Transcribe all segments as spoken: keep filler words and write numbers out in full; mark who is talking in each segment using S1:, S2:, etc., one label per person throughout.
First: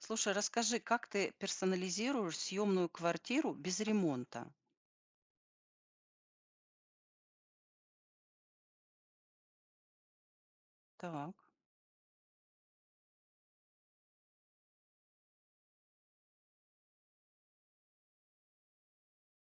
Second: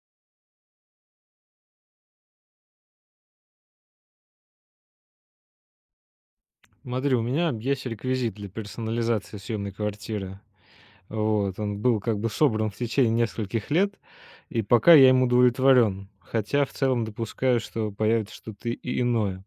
S1: Слушай, расскажи, как ты персонализируешь съемную квартиру без ремонта?
S2: Смотри, у меня есть реквизит для персонализации съемной квартиры.
S1: Так.
S2: Вот, он был как бы собран в течение нескольких лет, и пока я им удовлетворен, хотя в целом допускаю, что появится что-то и иное.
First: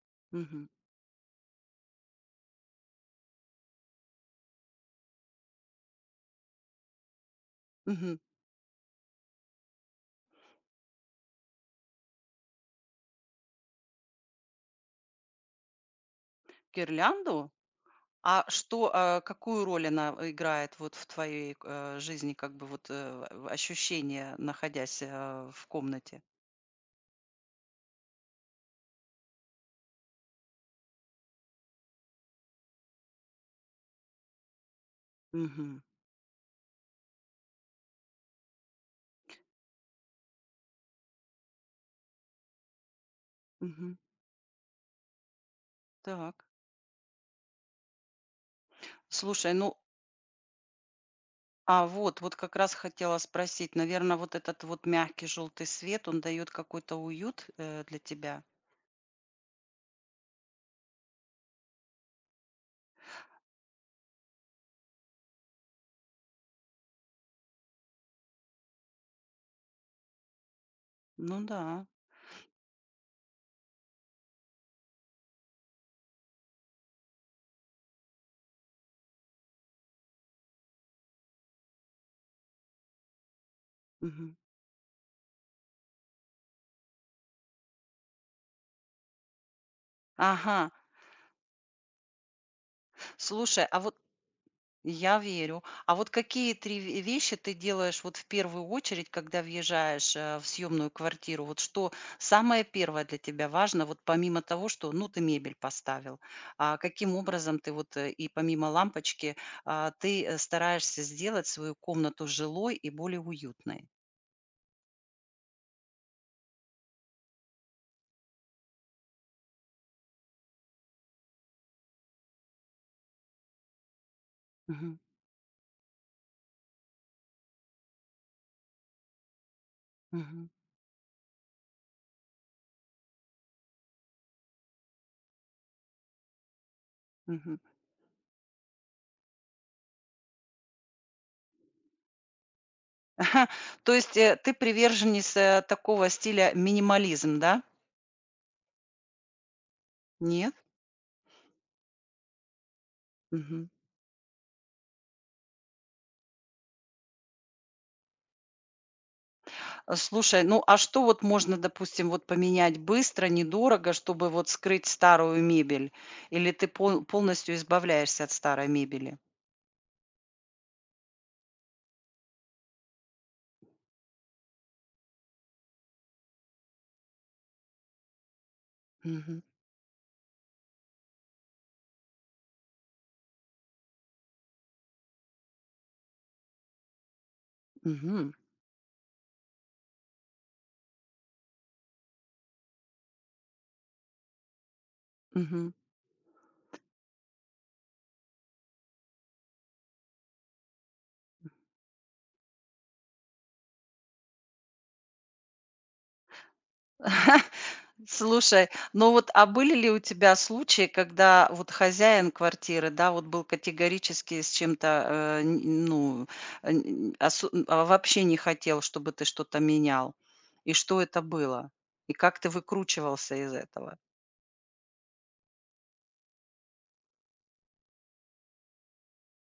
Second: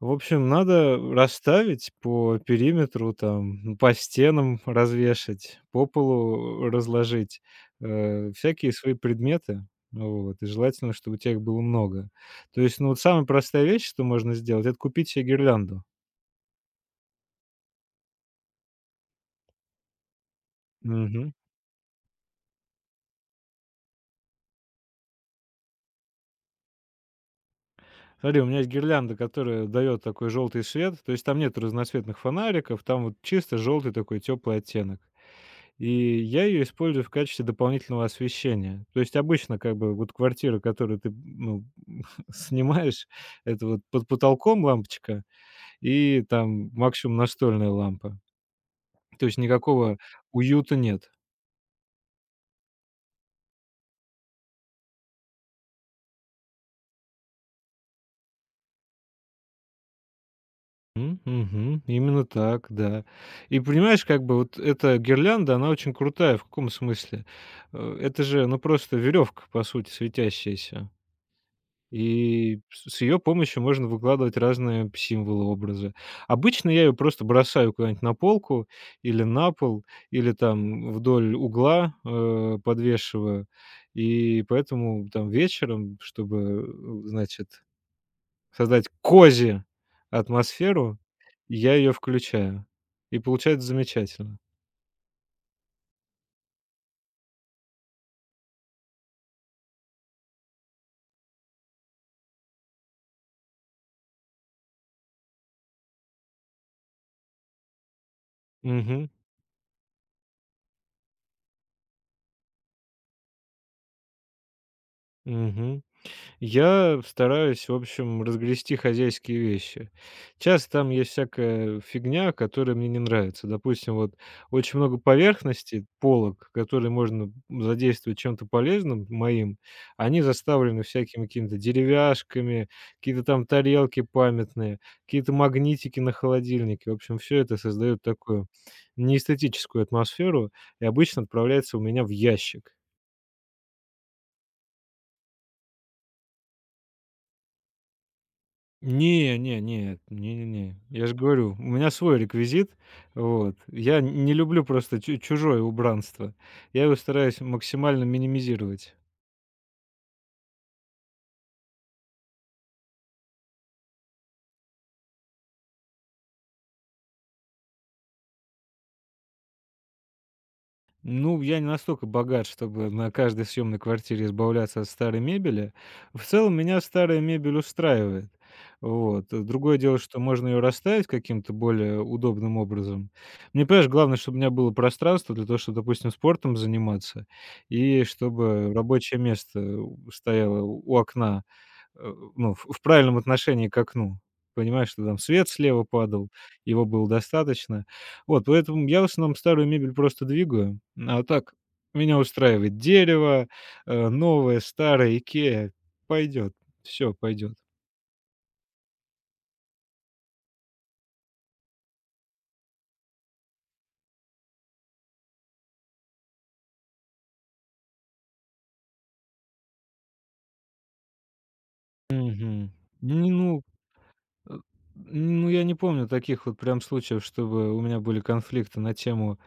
S2: В общем,
S1: Мгм.
S2: надо расставить по периметру, там, ну, по стенам развешать, по полу разложить
S1: Мгм.
S2: э, всякие свои предметы. Вот, и желательно, чтобы у тебя их было много. То есть, ну, вот самая простая вещь, что можно сделать, это купить себе гирлянду.
S1: Гирлянду? А что, а, какую роль она э, играет вот в
S2: Мгм.
S1: твоей, э, жизни, как бы вот, э, в ощущение, находясь, э, в комнате?
S2: Смотри, у меня есть гирлянда, которая дает такой желтый свет, то есть там нет разноцветных фонариков, там вот чисто желтый такой теплый оттенок.
S1: Мгм.
S2: И я ее использую в качестве дополнительного освещения. То есть обычно как бы вот квартира, которую ты ну, снимаешь, это вот
S1: Мгм.
S2: под потолком лампочка и
S1: Так.
S2: там максимум настольная лампа. То есть
S1: Слушай, ну,
S2: никакого уюта нет.
S1: а вот, вот как раз хотела спросить, наверное, вот этот вот мягкий желтый свет, он дает какой-то уют, э, для тебя?
S2: М, мгм. Именно так, да. И понимаешь, как бы вот эта гирлянда, она очень крутая. В каком смысле? Э, это же, ну, просто веревка, по сути, светящаяся.
S1: Ну да.
S2: И с с ее помощью можно выкладывать разные символы, образы. Обычно я ее просто бросаю куда-нибудь на полку или на пол, или там вдоль угла, э, подвешиваю.
S1: Мгм.
S2: И поэтому там вечером, чтобы, э, значит, создать козью
S1: Ага.
S2: атмосферу, я ее включаю. И
S1: Слушай,
S2: получается
S1: а вот.
S2: замечательно.
S1: Я верю. А вот какие три ве вещи ты делаешь вот в первую очередь, когда въезжаешь, э, в съемную квартиру? Вот что самое первое для тебя важно, вот помимо того, что, ну, ты мебель поставил, а каким образом ты вот, э, и помимо
S2: Мгм.
S1: лампочки, а, ты, э, стараешься сделать свою комнату жилой и более уютной?
S2: Мгм. Я стараюсь, в общем, разгрести хозяйские вещи. Часто там есть всякая фигня, которая мне не нравится. Допустим, вот очень
S1: Мгм,
S2: много поверхностей, полок, которые можно задействовать чем-то полезным моим, они
S1: мгм,
S2: заставлены всякими какими-то деревяшками, какие-то там тарелки памятные, какие-то магнитики на холодильнике. В общем, все
S1: мгм.
S2: это создает такую неэстетическую атмосферу и обычно отправляется у меня в ящик.
S1: То есть, э, ты приверженец, э, такого стиля минимализм, да?
S2: Не не нет,
S1: Нет?
S2: не-не-не. Я же говорю, у меня свой реквизит. Вот.
S1: Мгм.
S2: Я не люблю просто чу чужое убранство. Я его стараюсь максимально минимизировать.
S1: Э, слушай, ну, а что вот можно, допустим, вот поменять быстро, недорого, чтобы вот скрыть старую мебель? Или ты пол полностью избавляешься от старой мебели?
S2: Ну, я не настолько богат, чтобы на каждой съемной квартире избавляться от старой мебели. В целом меня старая мебель устраивает. Вот.
S1: Мгм.
S2: Э, Другое дело, что можно ее расставить каким-то более удобным образом. Мне, понимаешь, главное, чтобы у меня было пространство для того, чтобы, допустим, спортом заниматься, и
S1: Мгм.
S2: чтобы рабочее место у- стояло у окна, э, ну, в в правильном отношении к окну. Понимаешь, что там свет
S1: Мгм.
S2: слева падал, его было достаточно. Вот, поэтому я в основном старую мебель просто двигаю. А так меня устраивает дерево, э, новое, старое, икея пойдет, все пойдет.
S1: Слушай, ну вот, а были ли у тебя случаи, когда вот хозяин квартиры, да, вот был категорически с чем-то, э, н ну, э, н осу н- а, вообще не хотел, чтобы ты что-то менял? И что это было? И как ты
S2: Мгм. Не,
S1: выкручивался из
S2: ну
S1: этого?
S2: Э, ну, я не помню таких вот прям случаев, чтобы у меня были конфликты на тему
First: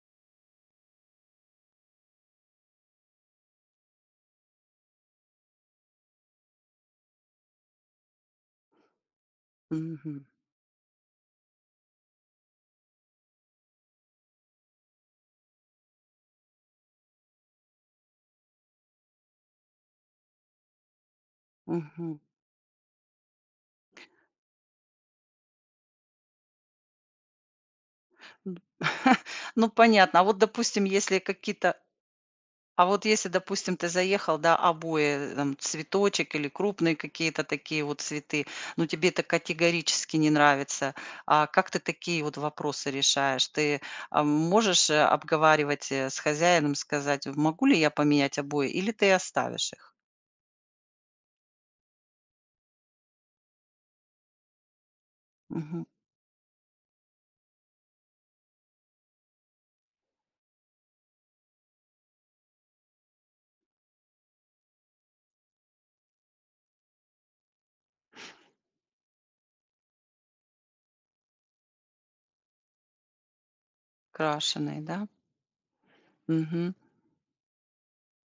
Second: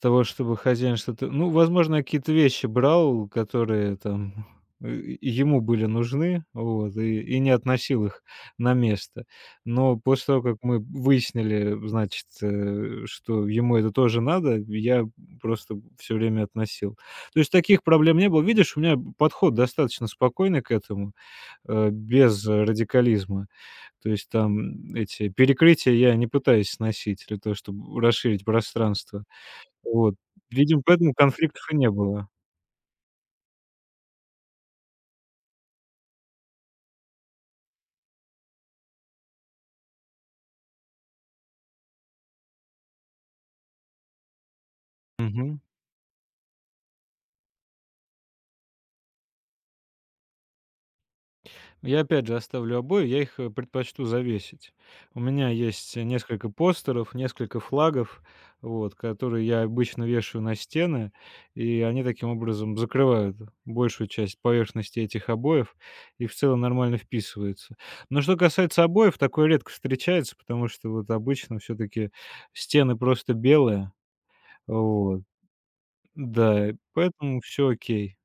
S2: того, чтобы хозяин что-то. Ну, возможно, я какие-то вещи брал, которые там, э, ему были нужны, вот, и и не относил их на место. Но
S1: Мгм.
S2: после того, как мы выяснили, значит, э, что ему это тоже надо, я просто все время относил. То есть таких проблем не было. Видишь, у меня подход достаточно спокойный к этому, э,
S1: Мгм.
S2: без радикализма. То есть там эти перекрытия я не пытаюсь сносить для того, чтобы расширить
S1: Н
S2: пространство.
S1: Ну,
S2: Вот.
S1: понятно. А вот,
S2: Видимо,
S1: допустим,
S2: поэтому
S1: если
S2: конфликтов
S1: какие-то
S2: и не было.
S1: А вот если, допустим, ты заехал, да, обои, там, цветочек или крупные какие-то такие вот цветы, ну тебе это категорически не нравится, а как ты такие вот вопросы решаешь? Ты, а, можешь, э,
S2: Мгм.
S1: обговаривать, э, с хозяином, сказать: "Могу ли я поменять обои?" Или ты оставишь их?
S2: Я опять же оставлю обои, я их, э, предпочту завесить. У меня
S1: Мгм.
S2: есть э, несколько постеров, несколько флагов, вот, которые я обычно вешаю на стены, и они таким образом закрывают большую часть поверхности этих обоев и в целом нормально вписываются. Но что касается обоев, такое редко встречается, потому что вот обычно все таки стены просто белые.
S1: Крашеные, да?
S2: Вот. Да,
S1: Мгм.
S2: поэтому все окей.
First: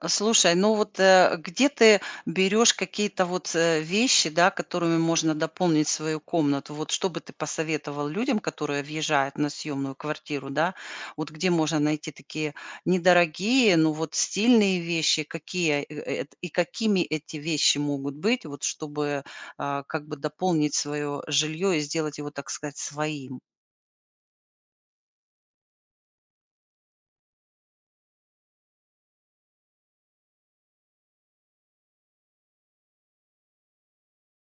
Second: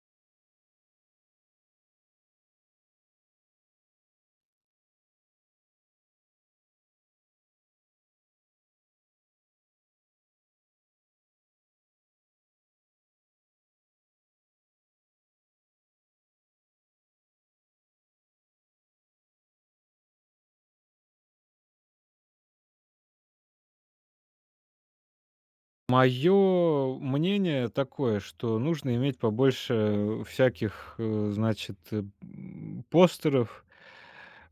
S1: А, слушай, ну вот, э, где ты берешь какие-то вот, э, вещи, да, которыми можно дополнить свою комнату? Вот что бы ты посоветовал людям, которые въезжают на съемную квартиру, да? Вот где можно найти такие недорогие, но вот стильные вещи? Какие, э, э, эт и какими эти вещи могут быть, вот чтобы, а, как бы дополнить свое жилье и сделать его, так сказать, своим?
S2: Мое мнение такое, что нужно иметь побольше всяких, э, значит, э, м, постеров,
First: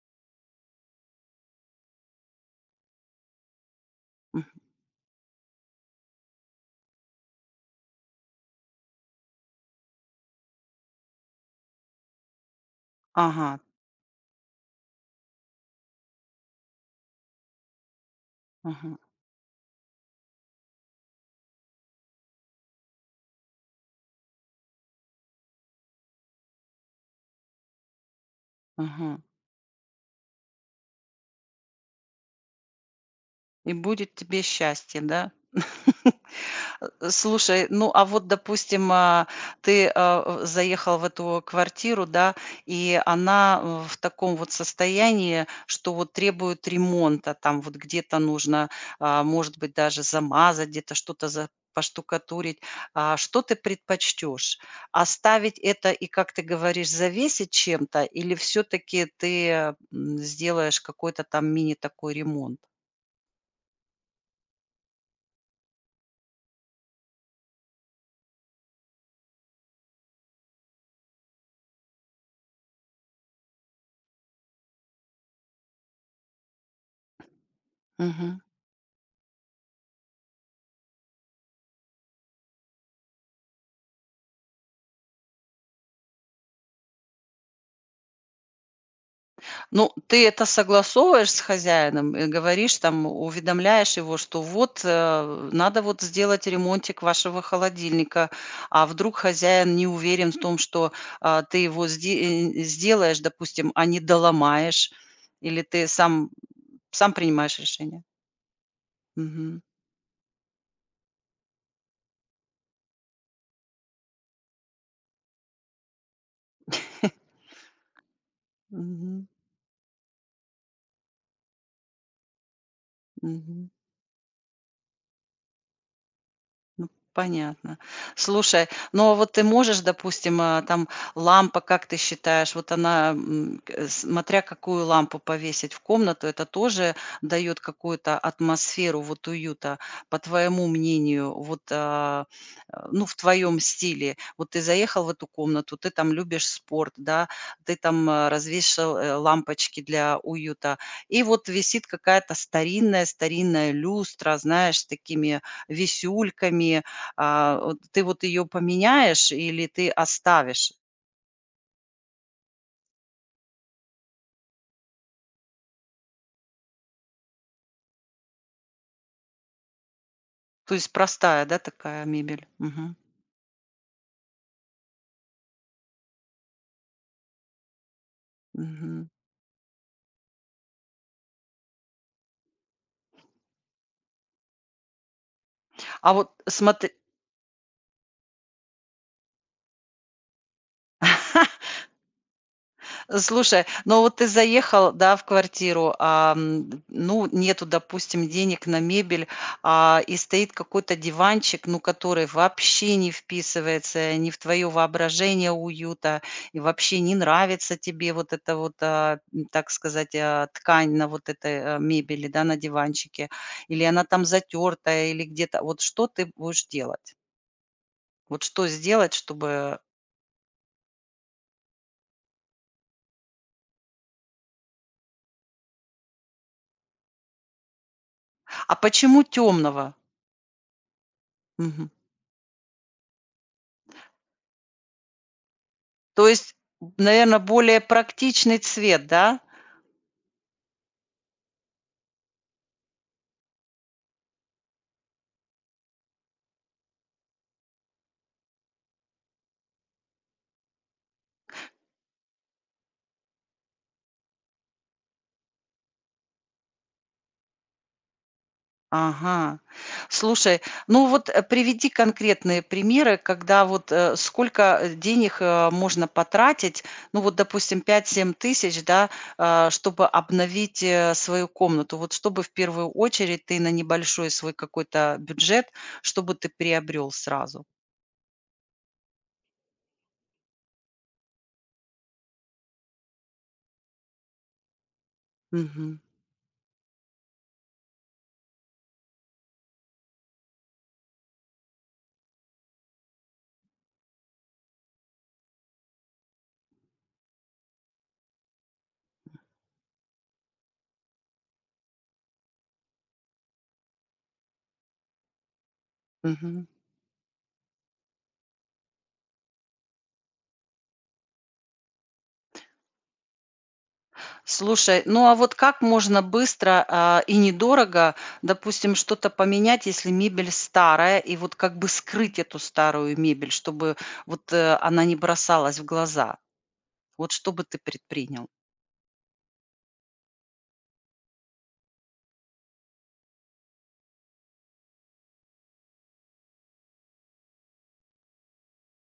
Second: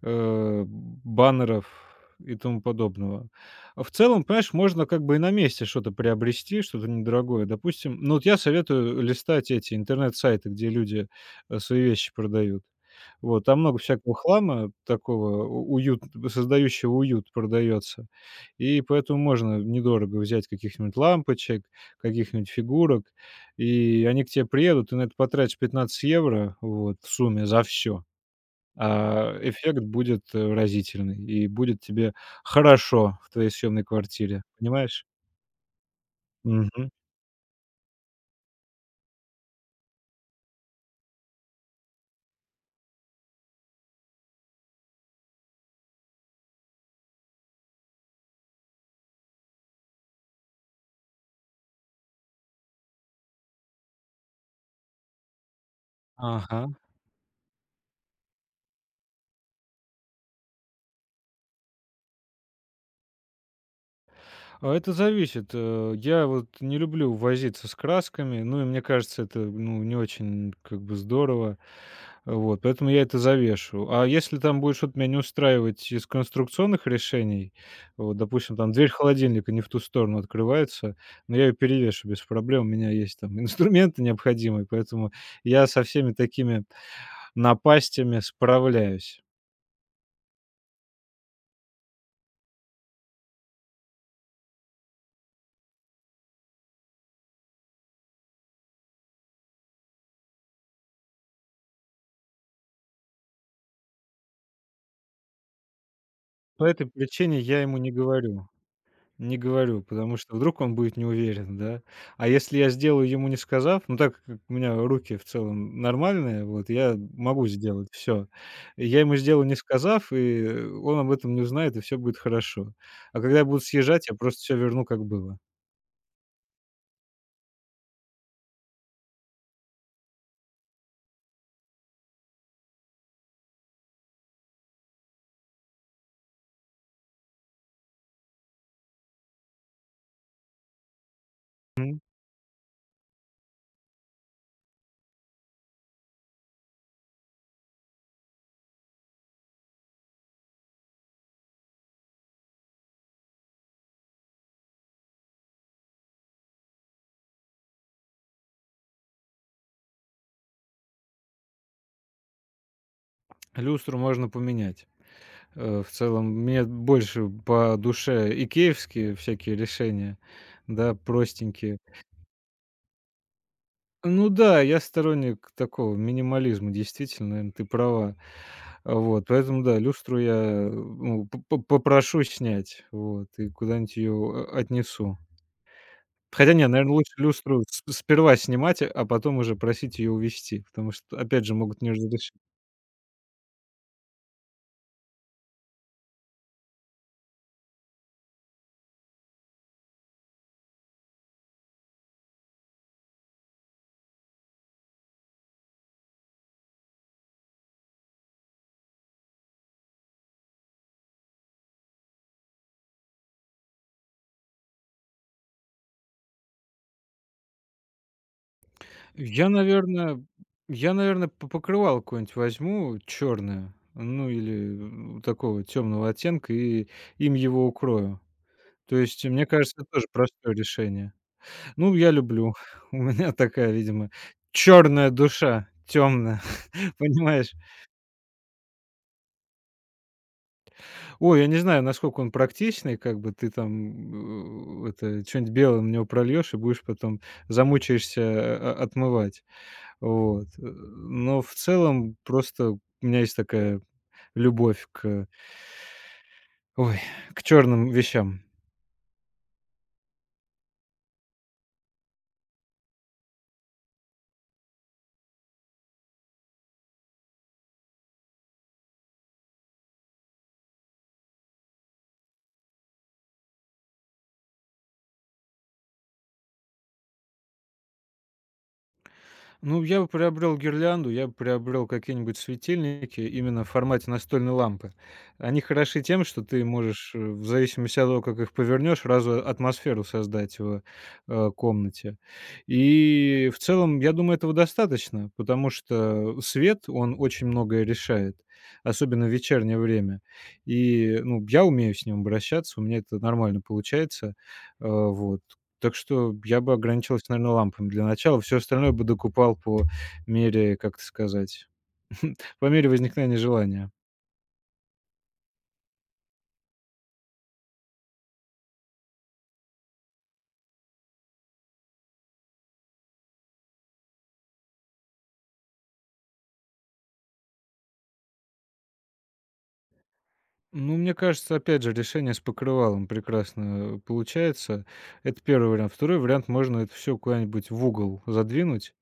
S2: э, баннеров и тому подобного. А в целом, понимаешь,
S1: Мгм.
S2: можно как бы и на месте что-то приобрести, что-то недорогое, допустим. Ну вот я советую листать эти интернет-сайты, где люди э, свои вещи продают. Вот,
S1: Ага.
S2: там много всякого хлама такого у- уют, создающего уют продается. И
S1: Мгм.
S2: поэтому можно недорого взять каких-нибудь лампочек, каких-нибудь фигурок, и они к тебе приедут, ты на это потратишь пятнадцать евро вот в сумме за все,
S1: Мгм.
S2: а эффект будет, э, разительный, и будет тебе хорошо в твоей
S1: И
S2: съемной
S1: будет тебе
S2: квартире,
S1: счастье,
S2: понимаешь?
S1: да?
S2: Мгм.
S1: слушай, ну, а вот, допустим, а, ты, а, в заехал в эту квартиру, да, и она, э, в таком вот состоянии, что вот требует ремонта. Там вот где-то нужно, а, может быть, даже замазать, где-то что-то за поштукатурить. А, что ты предпочтешь? Оставить это и, как ты
S2: Ага.
S1: говоришь, завесить чем-то или все таки ты, э, м, сделаешь какой-то там мини такой ремонт?
S2: А это зависит. Э, я вот не люблю возиться с красками, ну и мне кажется, это, ну, не очень как бы здорово. Вот, поэтому я это завешу. А если там будет что-то меня не устраивать из конструкционных решений, вот,
S1: Мгм.
S2: допустим, там дверь холодильника не в ту сторону открывается, но я ее перевешу без проблем, у меня есть там инструменты необходимые, поэтому я со всеми такими напастями справляюсь.
S1: Ну, ты это согласовываешь с хозяином и говоришь там, уведомляешь его, что вот, э, надо вот сделать ремонтик вашего холодильника, а вдруг хозяин не уверен в том, что, а, ты его сде э, сделаешь, допустим, а не доломаешь, или ты сам
S2: По этой
S1: сам
S2: причине
S1: принимаешь
S2: я ему не
S1: решение?
S2: говорю. Не
S1: Мгм.
S2: говорю, потому что вдруг он будет не уверен, да. А если я сделаю, ему не сказав, ну, так как у меня руки в целом нормальные, вот, я могу сделать все. Я ему
S1: Мгм.
S2: сделаю, не сказав, и он об этом не узнает, и все будет хорошо. А когда я буду
S1: Мгм.
S2: съезжать, я просто все верну, как было.
S1: Понятно. Слушай, ну а вот ты можешь, допустим, а, там лампа, как ты считаешь, вот она, м, к- э, смотря какую лампу повесить в комнату, это тоже дает какую-то атмосферу вот уюта, по твоему мнению, вот,
S2: Мгм.
S1: а, э, ну, в твоем стиле. Вот ты заехал в эту комнату, ты там любишь спорт, да, ты там а, развешал э, лампочки для уюта, и вот висит какая-то старинная-старинная люстра, знаешь, с такими висюльками, а, вот ты вот ее поменяешь или ты оставишь?
S2: Люстру можно поменять. Э, в целом, мне больше по душе икеевские всякие решения,
S1: То есть
S2: да,
S1: простая, да,
S2: простенькие.
S1: такая мебель? Мгм.
S2: Ну да, я сторонник такого минимализма, действительно, наверно, ты права.
S1: Мгм.
S2: Вот, поэтому да, люстру я, ну, п п попрошу снять, вот, и куда-нибудь ее о отнесу.
S1: А вот
S2: Хотя нет,
S1: смотри.
S2: наверно, лучше люстру с сперва снимать, а потом уже просить ее увезти, потому что, опять же, могут не разрешить.
S1: Слушай, ну вот ты заехал, да, в квартиру, а, м, ну, нету, допустим, денег на мебель, а, и стоит какой-то диванчик, ну, который вообще не вписывается ни в твое воображение уюта, и вообще не нравится тебе вот эта вот, а, м, так сказать, а, ткань на вот этой а, мебели, да, на диванчике, или она там затертая, или где-то. Вот что ты будешь делать? Вот что сделать,
S2: Я,
S1: чтобы...
S2: наверно я, наверно, п покрывало какое-нибудь возьму черное, ну, или, э, такого темного оттенка, и им его укрою.
S1: А
S2: То
S1: почему
S2: есть, мне кажется, это
S1: темного?
S2: тоже простое решение. Ну, я люблю. У меня такая, видимо, черная душа,
S1: То
S2: темная,
S1: есть, наверное,
S2: понимаешь?
S1: более практичный цвет, да?
S2: Ой, я не знаю, насколько он практичный, как бы ты там э, это что-нибудь белое на него прольешь и будешь потом замучаешься э, о- отмывать. Вот. Э, Но в целом просто у меня есть такая любовь к, ой, к черным вещам.
S1: Ага. Слушай, ну вот, э, приведи конкретные примеры, когда вот, э, сколько, э, денег, э, можно потратить, ну вот, допустим, пять-семь тысяч, да, а, чтобы обновить, э, свою комнату. Вот чтобы в первую очередь ты на небольшой свой какой-то бюджет, чтобы ты приобрел сразу?
S2: Ну, я бы приобрел гирлянду, я бы приобрел какие-нибудь светильники именно в формате настольной лампы. Они
S1: Мгм.
S2: хороши тем, что ты можешь, э, в зависимости от того, как их повернешь, сразу атмосферу создать в э, комнате. И в целом, я думаю, этого достаточно, потому что свет, он очень многое решает, особенно в вечернее время. И, ну, я умею с ним обращаться, у меня это нормально получается. Э, вот. Так что я
S1: Мгм.
S2: бы ограничился, наверное, лампами для начала. Все остальное бы докупал по мере, как это сказать, по мере возникновения желания.
S1: Слушай, ну а вот как можно быстро, а, и недорого, допустим, что-то поменять, если мебель старая, и вот как бы скрыть эту старую мебель, чтобы вот, э, она не бросалась в глаза? Вот что бы ты предпринял?
S2: Ну, мне кажется, опять же, решение с покрывалом прекрасно, э, получается. Это первый вариант. Второй вариант — можно это все куда-нибудь в угол задвинуть.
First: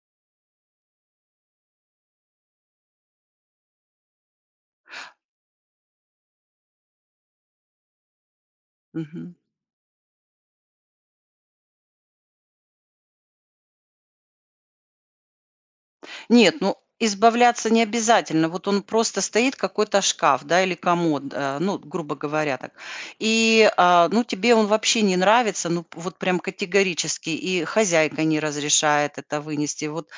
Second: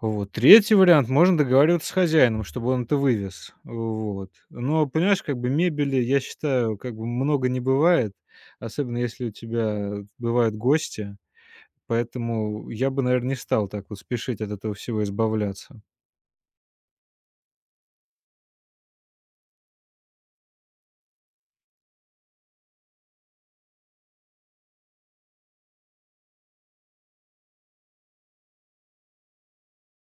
S2: Вот. Третий вариант — можно договариваться с хозяином, чтобы он это вывез. Вот. Но, понимаешь, как бы мебели, я считаю, как бы много не бывает, особенно если у тебя бывают гости. Поэтому я бы, наверное, не стал так вот спешить от этого всего избавляться.
S1: Нет, ну, избавляться не обязательно. Вот он просто стоит, какой-то шкаф, да, или комод, э, ну, грубо говоря так. И, а, ну, тебе он вообще не нравится, ну, вот прям категорически, и хозяйка не разрешает это вынести. Вот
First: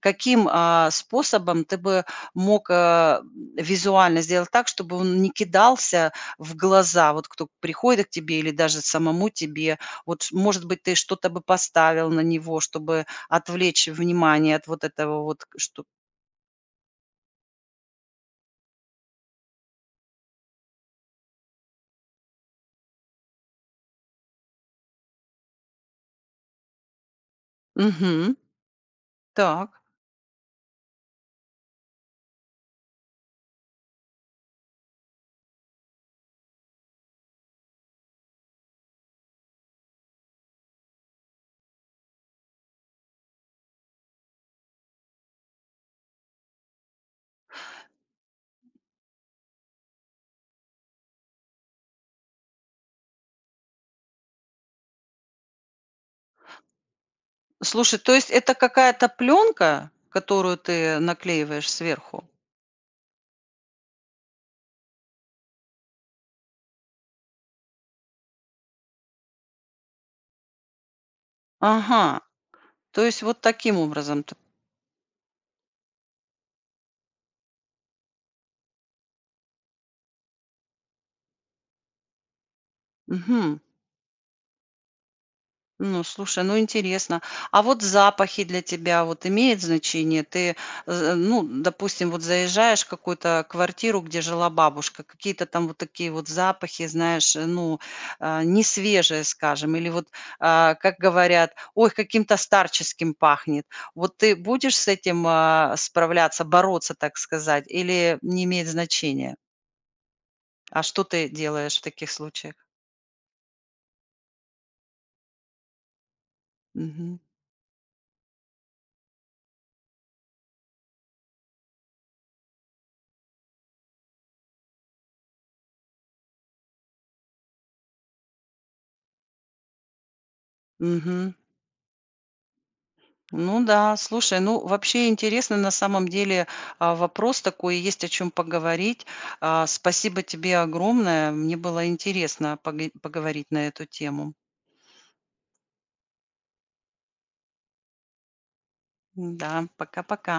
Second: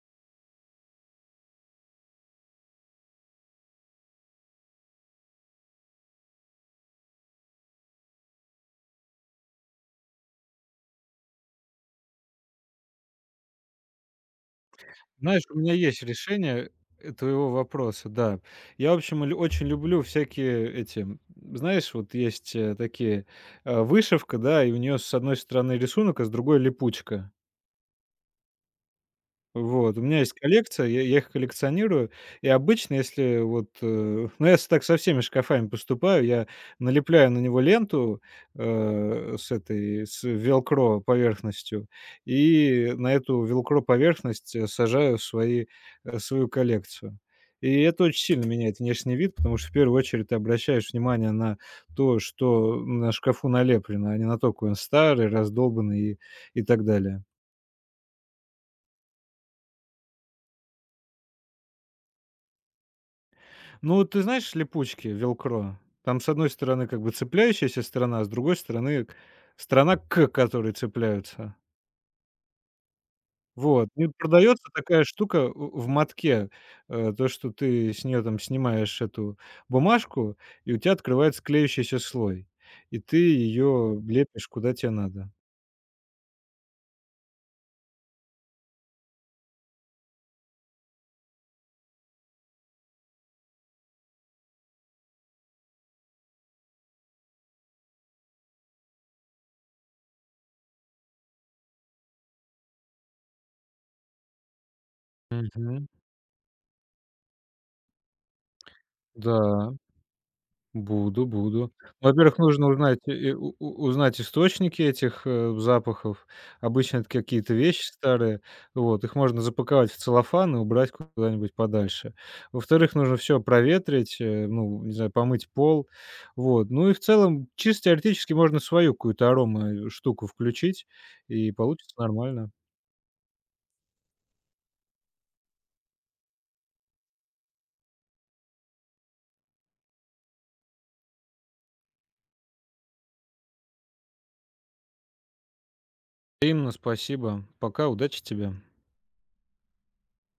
S1: каким, а, способом ты бы мог, а, визуально сделать так, чтобы он не кидался в глаза, вот кто приходит к тебе или даже самому тебе? Вот, может быть, ты что-то бы поставил на него, чтобы отвлечь внимание от вот этого
S2: Знаешь,
S1: вот,
S2: у
S1: к
S2: меня
S1: что
S2: есть решение, э, твоего вопроса, да. Я, в общем, ль очень люблю всякие эти, м, знаешь, вот есть, э, такие, э, вышивка, да, и у нее с одной стороны рисунок, а с другой липучка.
S1: Мгм. Так.
S2: Вот, у меня есть коллекция, я я их коллекционирую. И обычно, если вот, э, ну, я с так со всеми шкафами поступаю, я налепляю на него ленту, э, с этой, с велкро поверхностью, и на эту велкро поверхность, э, сажаю свои, э, свою коллекцию. И это очень сильно меняет внешний вид, потому что в первую очередь ты обращаешь внимание на то, что на шкафу налеплено, а не на то, какой он старый, раздолбанный и и так далее.
S1: Слушай, то есть это какая-то пленка, которую ты наклеиваешь сверху?
S2: Ну, ты знаешь «Липучки», «Велкро»? Там, с одной стороны, как бы цепляющаяся сторона, а с другой стороны, к сторона, к которой цепляются.
S1: Ага. То есть вот таким
S2: Вот. И
S1: образом ты
S2: продается такая штука в в мотке, э, то, что ты с нее там снимаешь эту бумажку, и у тебя открывается клеющийся слой, и ты
S1: Мгм.
S2: ее лепишь куда тебе надо.
S1: Ну, слушай, ну интересно. А вот запахи для тебя вот имеет значение? Ты, э, ну, допустим, вот заезжаешь в какую-то квартиру, где жила бабушка, какие-то там вот такие вот запахи, знаешь, э, ну, а, не свежие, скажем, или вот, а, как говорят, ой, каким-то старческим пахнет. Вот ты будешь с этим а,
S2: Мгм.
S1: справляться, бороться, так сказать, или не имеет значения?
S2: Да.
S1: А что
S2: Буду,
S1: ты
S2: буду.
S1: делаешь в
S2: Ну,
S1: таких
S2: во-первых,
S1: случаях?
S2: нужно узнать, э, у у узнать источники этих, э, запахов. Обычно это
S1: Мгм.
S2: какие-то вещи старые. Вот, их можно запаковать в целлофан и убрать куда-нибудь подальше. Во-вторых, нужно все проветрить, э, ну, не знаю, помыть пол. Вот. Ну и в целом, чисто теоретически, можно свою какую-то арома э, штуку включить,
S1: Мгм.
S2: и получится нормально.
S1: Ну да, слушай, ну вообще интересно на самом деле а, вопрос такой, есть о чем поговорить. А, Спасибо тебе огромное, мне было интересно пога- поговорить на эту тему.
S2: Именно, спасибо. Пока, удачи тебе.
S1: Да, пока-пока.